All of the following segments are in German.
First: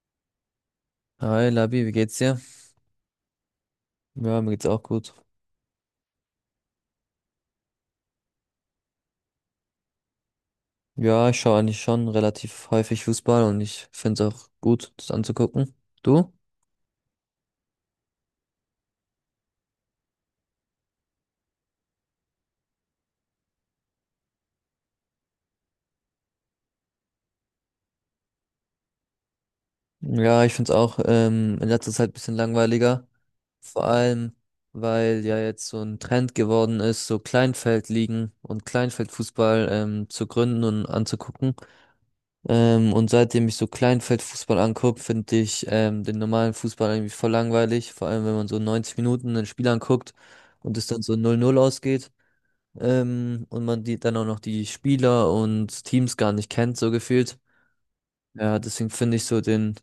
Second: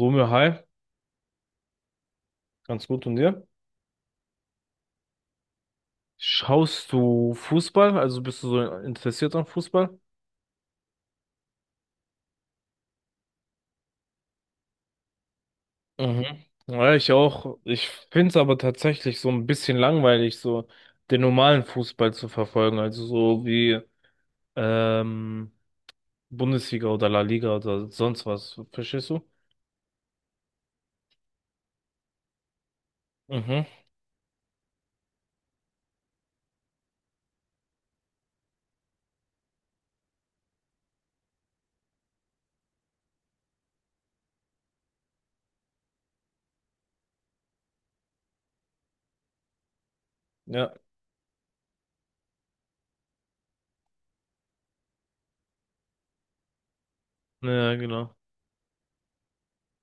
Romeo, hi, Hi Labi, wie geht's dir? ganz gut und dir? Ja, mir geht's auch gut. Schaust du Fußball? Also bist du so interessiert an Fußball? Ja, ich schaue eigentlich schon relativ häufig Fußball und ich find's auch gut, das anzugucken. Mhm. Du? Ja, ich auch. Ich finde es aber tatsächlich so ein bisschen langweilig, so den normalen Fußball zu verfolgen. Also so wie ähm, Bundesliga oder La Liga oder sonst was. Verstehst du? Ja, ich find's auch in letzter Zeit ein bisschen langweiliger. Mhm. Vor allem, weil ja jetzt so ein Trend geworden ist, so Kleinfeldligen und Kleinfeldfußball zu gründen und anzugucken. Und seitdem ich so Kleinfeldfußball anguck, finde ich den normalen Fußball irgendwie voll langweilig. Vor allem, wenn man so 90 Minuten ein Spiel anguckt Ja, und es dann so 0-0 ausgeht. Und man die dann auch noch die Spieler und Teams gar nicht kennt, so gefühlt. ja, genau. Ja, deswegen finde ich so den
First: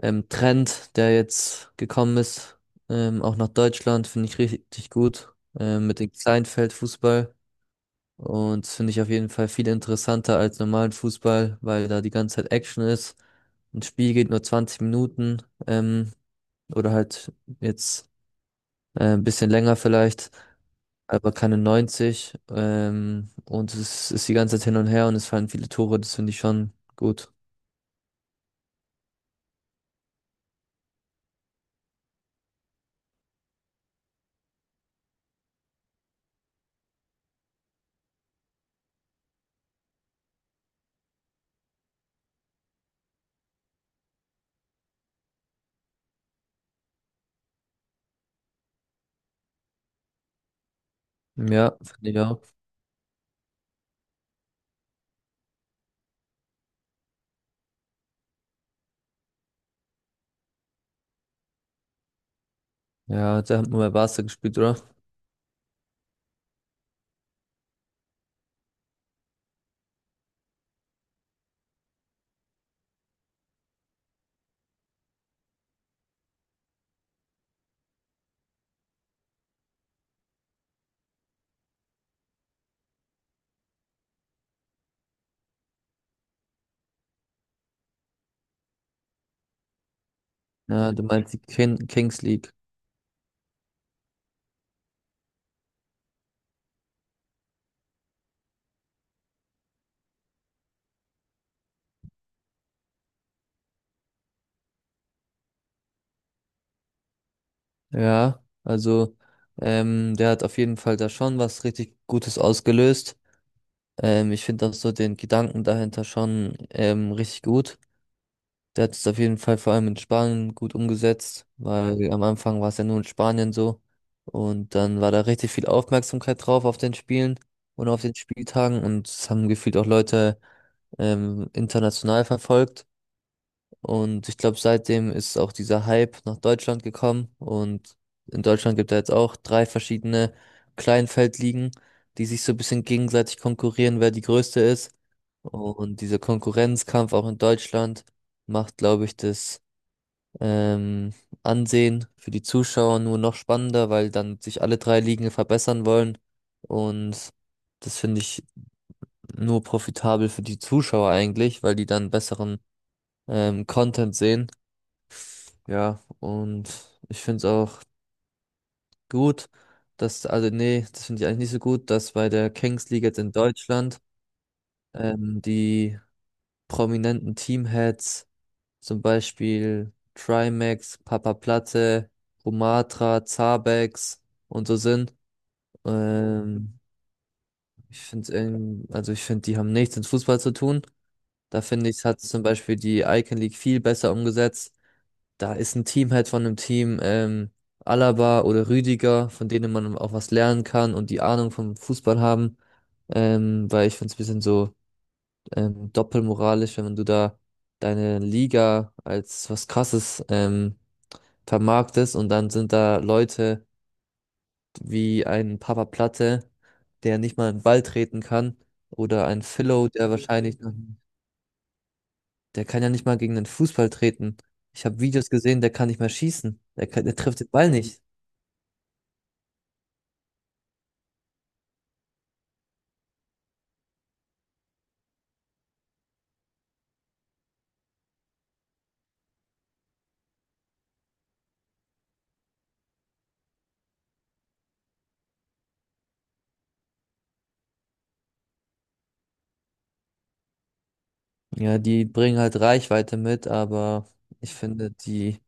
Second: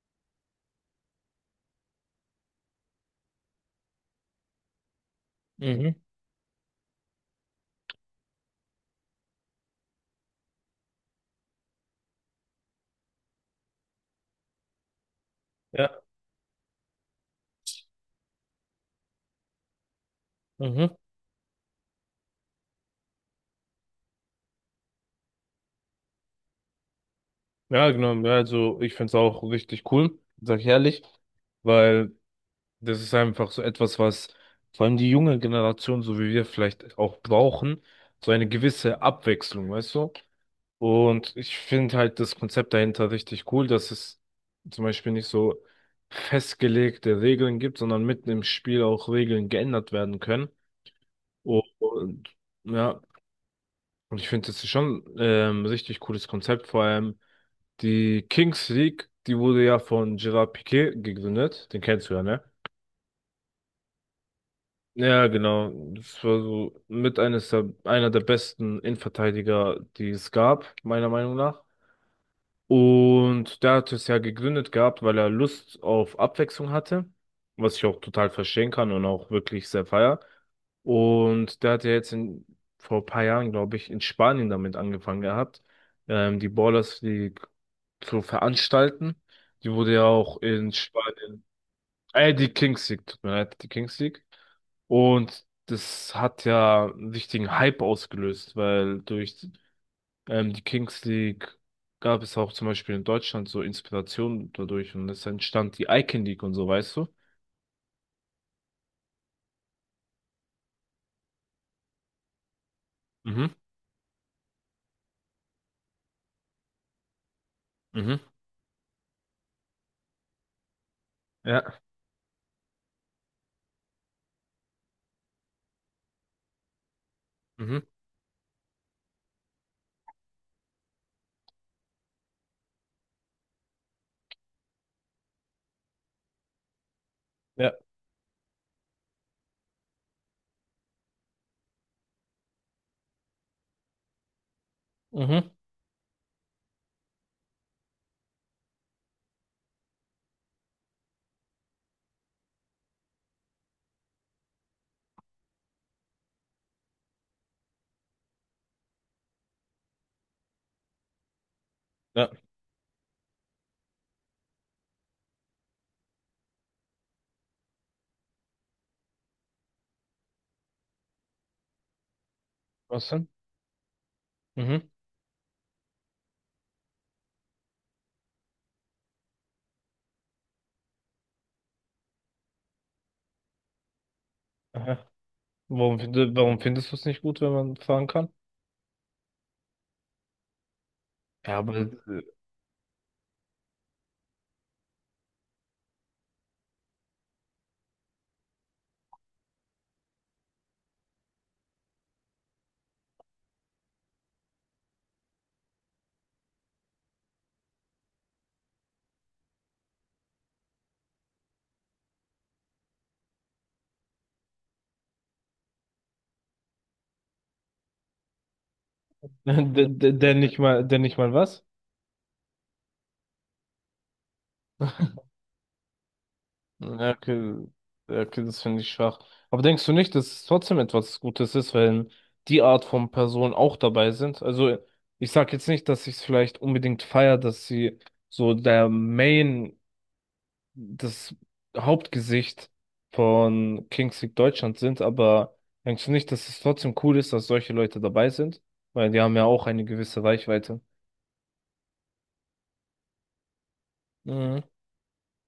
Trend, der jetzt gekommen ist, auch nach Deutschland, finde ich richtig gut, Mhm. mit dem Kleinfeldfußball. Und das finde ich auf jeden Fall viel interessanter als normalen Fußball, weil da die ganze Zeit Action ist. Ein Spiel geht nur 20 Minuten, Ja, oder halt jetzt ein bisschen länger vielleicht. mhm. Aber keine 90. Und es ist die ganze Zeit hin und her und es fallen viele Tore. Das finde ich schon gut. Ja, genau. Ja, also ich finde es auch richtig cool, sag ich ehrlich, weil. das ist einfach so etwas, was vor allem die junge Generation, so wie wir vielleicht auch brauchen, so eine gewisse Abwechslung, weißt du? Und ich finde halt das Konzept dahinter richtig cool, dass es zum Beispiel nicht so festgelegte Regeln gibt, sondern mitten im Spiel auch Regeln geändert werden können. Ja, finde ich Und auch. ja, und ich finde, das ist schon richtig cooles Konzept, vor allem die Kings League, die wurde ja von Gerard Piqué gegründet, den kennst du ja, ne? Ja, der hat nur bei Barca gespielt, oder? Ja, genau. Das war so mit einer der besten Innenverteidiger, die es gab, meiner Meinung nach. Und der hat es ja gegründet gehabt, weil er Lust auf Abwechslung hatte, was ich auch total verstehen kann und auch wirklich sehr feier. Und der hat ja vor ein paar Jahren, glaube ich, in Spanien damit angefangen gehabt, die Ballers League zu veranstalten. Die wurde ja auch in Ja, du meinst Spanien die Kings League. Tut mir leid, die Kings League. Und das hat ja einen richtigen Hype ausgelöst, weil durch die Kings League gab es auch zum Beispiel in Deutschland so Inspiration dadurch, und es entstand die Icon League und so, weißt du? Ja, also der hat auf jeden Fall da schon was richtig Gutes ausgelöst. Mhm, Ich finde auch so den Gedanken dahinter schon richtig gut. mhm, Der hat es auf jeden Fall vor allem in Spanien gut umgesetzt, ja, weil am Anfang war es ja nur in Spanien so. Und dann war da richtig viel Aufmerksamkeit drauf auf den Spielen mhm. und auf den Spieltagen. Und es haben gefühlt auch Leute international verfolgt. Und ich glaube, seitdem ist auch dieser Hype nach Deutschland gekommen. Ja. Und in Deutschland gibt es jetzt auch drei verschiedene Kleinfeldligen, die sich so ein bisschen gegenseitig konkurrieren, wer die größte ist. Mhm. Und dieser Konkurrenzkampf auch in Deutschland macht, glaube ich, das ähm, ansehen. Für die Zuschauer nur noch spannender, weil dann sich alle drei Ligen verbessern wollen. Und das finde ich nur profitabel für die Zuschauer eigentlich, weil die dann Ja. besseren Content sehen. Ja, und ich finde es auch gut, dass, also nee, das finde ich eigentlich nicht so gut, dass bei der Kings League Was jetzt denn? in Deutschland Mhm. Die prominenten Teamheads zum Beispiel Trimax, Papa Platte, Rumatra, Zabex und so Aha. sind. Warum Ähm, findest du es nicht gut, wenn man ich fahren kann? finde, also ich finde, die haben nichts mit Fußball zu tun. Ja, Da aber finde ich, hat zum Beispiel die Icon League viel besser umgesetzt. Da ist ein Teamhead von einem Team, Alaba oder Rüdiger, von denen man auch was lernen kann und die Ahnung vom Fußball haben. Weil ich finde es ein bisschen so doppelmoralisch, wenn du da deine Liga als was Krasses vermarkt es und dann sind da Leute wie ein Papa Platte, der nicht mal einen Ball treten kann, oder ein Philo, der wahrscheinlich noch, der nicht mal was? der kann ja nicht mal gegen den Fußball treten. Ich habe Videos gesehen, der kann nicht mal schießen. Der kann, Ja, der trifft den okay, Ball nicht. ja, okay, das finde ich schwach. Aber denkst du nicht, dass es trotzdem etwas Gutes ist, wenn die Art von Personen auch dabei sind? Also, ich sag jetzt nicht, dass ich es vielleicht unbedingt feier, dass sie so das Hauptgesicht von Kings League Deutschland sind, aber denkst du nicht, dass es trotzdem cool ist, dass solche Leute dabei sind? Weil die haben ja auch eine gewisse Reichweite. Ja, die bringen halt Reichweite mit, aber ich Mhm. finde, die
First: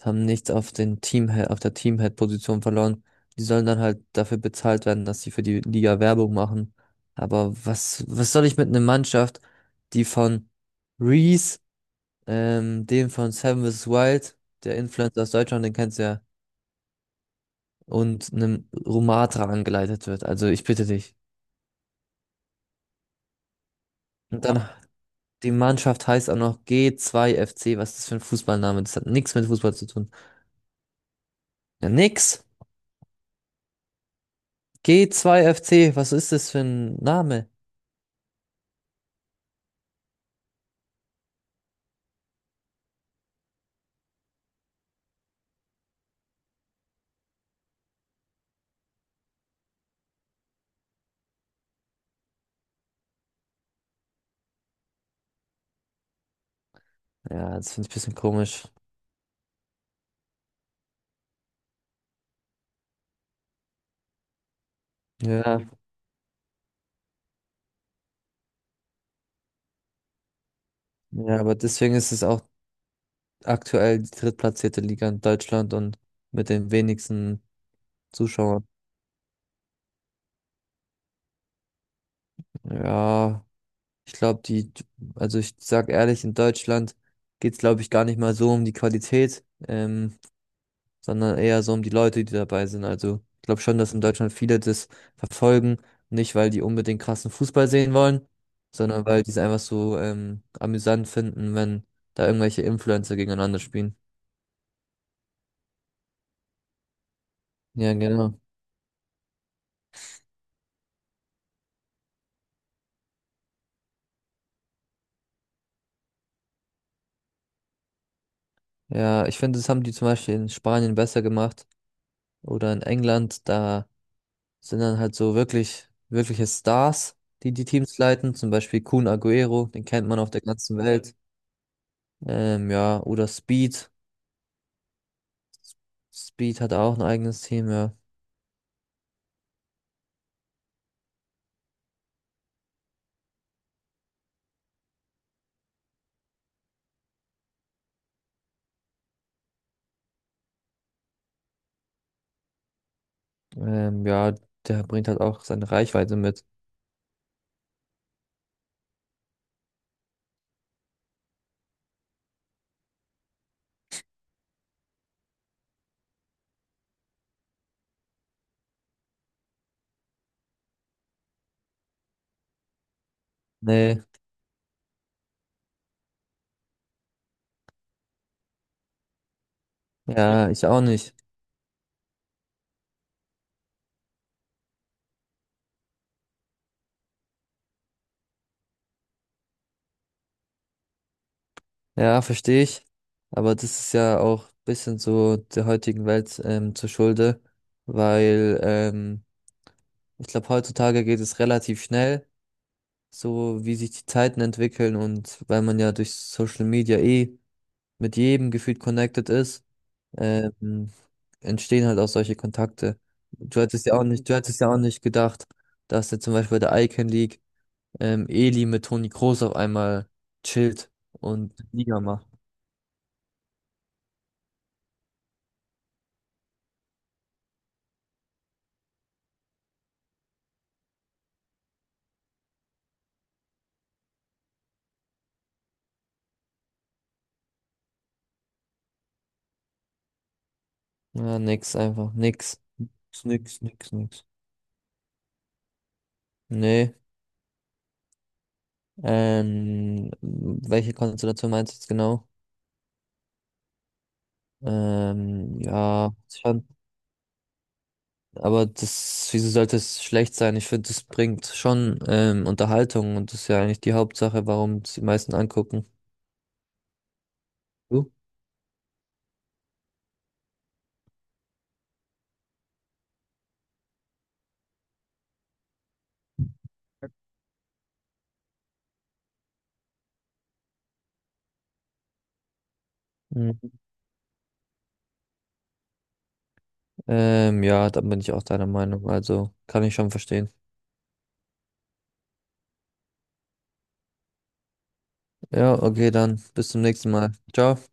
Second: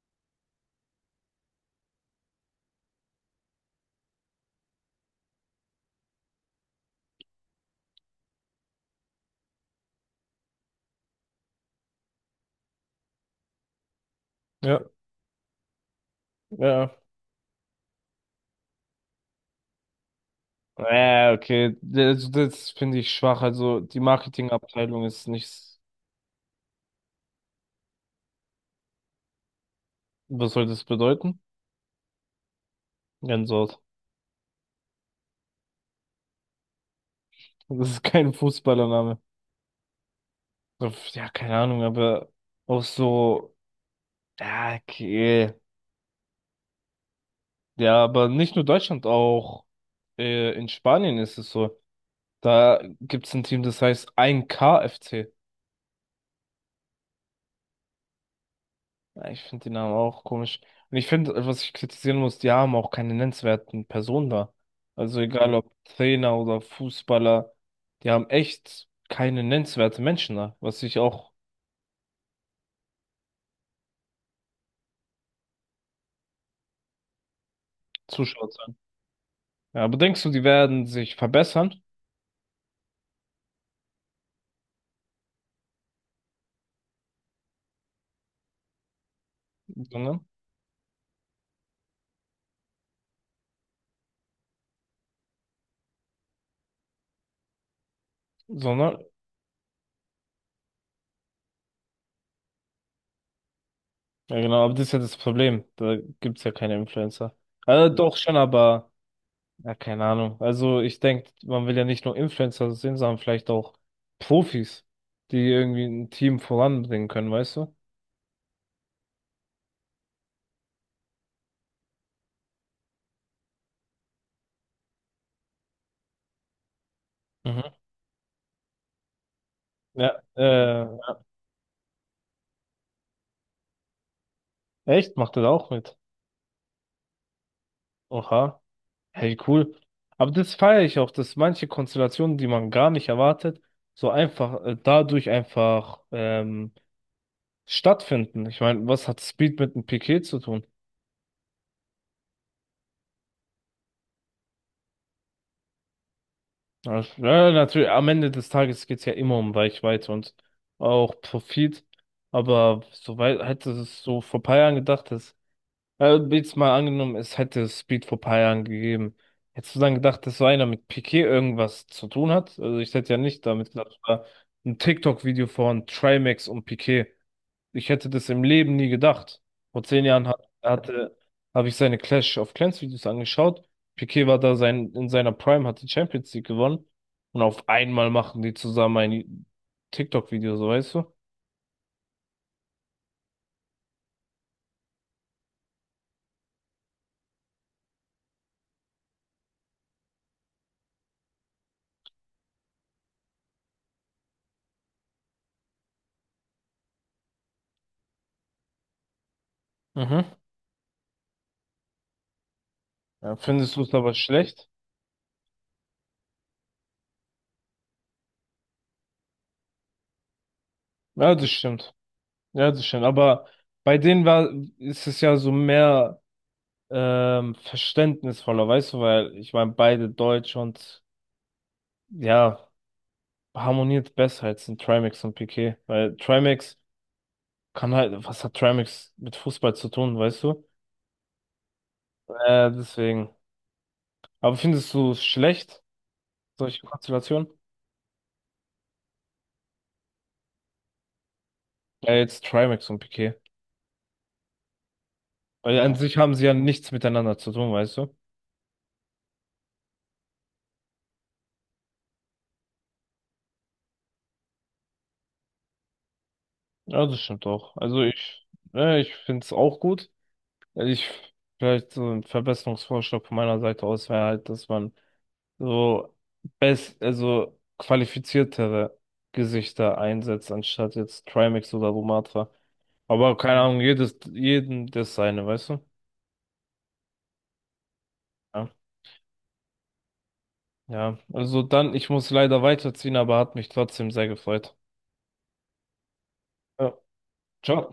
haben nichts auf den Teamhead, auf der Teamhead-Position verloren. Die sollen dann halt dafür bezahlt werden, dass sie für die Liga Werbung machen. Aber was soll ich mit einer Mannschaft, die von Reese, dem von Seven vs. Wild, der Ja, Influencer aus Deutschland, den kennst du ja, ja. und einem Rumatra angeleitet wird? Also ich bitte dich. Ja, okay, ja, das finde ich schwach. Also die Und ja, dann Marketingabteilung ist die nichts. Mannschaft heißt auch noch G2FC. Was ist das für ein Fußballname? Das hat nichts mit Fußball zu tun. Was soll das bedeuten? Ja, nix. Gänsehaut. G2FC, was ist das für ein Name? Das ist kein Fußballername. Ja, keine Ahnung, aber auch so. Ja, okay. Ja, aber nicht nur Deutschland, auch in Spanien ist es so. Da gibt es ein Team, das heißt 1 KFC. Ja, das finde ich ein bisschen komisch. Ja, ich finde die Namen auch komisch. Und ich finde, was ich kritisieren muss, die haben auch keine nennenswerten Personen da. Also egal, mhm, Ja, ob Trainer oder Fußballer, die haben echt keine nennenswerten Menschen da, was ich auch ja, aber deswegen ist es auch aktuell die drittplatzierte Liga in Deutschland und mit den wenigsten zuschaut Zuschauern. sein. Ja, aber denkst du, die werden sich verbessern? Ja, ich glaube, also ich sag ehrlich, in Deutschland geht's glaube ich, gar nicht mal so um die Qualität. Ähm, Sondern, sondern eher so um die Leute, die dabei sind. Also ich glaube schon, dass in Deutschland viele das verfolgen, nicht weil die unbedingt krassen Fußball sehen wollen, sondern, sondern weil die es einfach so amüsant finden, wenn da irgendwelche Influencer gegeneinander spielen. ja genau, aber das ist ja das Problem. Da gibt's ja keine Influencer. Ja, mhm, doch schon, genau. aber. Ja, keine Ahnung. Also ich denke, man will ja nicht nur Influencer sehen, sondern vielleicht auch Profis, die irgendwie ein Team voranbringen können, weißt du? Ja, ich finde, das haben die zum Beispiel in Spanien besser gemacht oder in England. Da sind dann halt so wirkliche Stars, die die Mhm. Teams leiten. Zum Beispiel Kun Agüero, den kennt man Ja, auf der ganzen Welt. Ja, oder Speed. echt, macht das auch mit. Speed hat auch ein eigenes Team, ja. Oha, hey, cool. Aber das feiere ich auch, dass manche Konstellationen, die man gar nicht erwartet, so einfach, dadurch einfach stattfinden. Ich meine, was hat Speed mit einem Piquet zu tun? Ja, der bringt halt auch seine Reichweite mit. Ja, ja, natürlich, am Ende des Tages geht's ja immer um Reichweite und auch Profit. Aber soweit hätte es so vor paar Jahren gedacht, jetzt mal angenommen, es hätte Speed vor paar Jahren gegeben. Hättest du dann gedacht, dass so einer mit Piqué irgendwas zu tun hat? Also ich hätte ja nicht damit gedacht, Nee, es war ein TikTok-Video von Trimax und Piqué, ich hätte das im Leben nie gedacht. Vor 10 Jahren ja, ich auch nicht. Habe ich seine Clash of Clans Videos angeschaut. Piqué war in seiner Prime, hat die Champions League gewonnen. Und auf einmal machen die zusammen ein TikTok-Video, so weißt du? Ja, verstehe ich. Aber das ist ja auch ein bisschen so der heutigen Welt zur Schulde, weil ich glaube, heutzutage geht es relativ schnell, so wie sich die Zeiten entwickeln und weil man ja durch Social Media eh mit jedem gefühlt connected ist, Mhm. ähm, entstehen halt auch solche Kontakte. Ja, Du findest du hattest es ja auch aber nicht, du hattest schlecht? ja auch nicht gedacht, dass jetzt zum Beispiel bei der Icon League Eli mit Toni Kroos auf einmal chillt Ja, das und stimmt. Liga macht. Ja, das stimmt. Aber bei denen war, ist es ja so mehr verständnisvoller, weißt du, weil ich meine, beide Deutsch und ja, harmoniert besser als in Trimax und Piqué. Weil Trimax kann halt, was hat Tramix mit Fußball zu tun, weißt du? Ja, nix, einfach nix. Ist Deswegen. nix, nix, nix. Aber findest du es schlecht, solche Nee. Konstellationen? Welche Konstellation meinst du jetzt Ja, genau? jetzt Trimax und Piqué, Ähm, weil an ja, sich haben sie ja schon, nichts miteinander zu tun, weißt du? aber das, wieso sollte es schlecht sein? Ich finde, das bringt schon Unterhaltung und das ist ja eigentlich die Hauptsache, warum es die meisten angucken. Ja, das stimmt auch. Du? Ich finde es auch gut. Ich, vielleicht so ein Verbesserungsvorschlag von meiner Seite aus wäre halt, dass man so also qualifiziertere Gesichter einsetzt, anstatt jetzt Trimax oder Lumatra. Aber keine Mhm. Ahnung, jeden das seine, weißt du? Ja, da bin ich auch deiner Ja. Meinung, also kann ich schon verstehen. Ja, also dann, ich muss leider weiterziehen, aber hat mich trotzdem sehr gefreut. Ja, okay, dann bis zum Ja. nächsten Mal. Ciao. Ciao.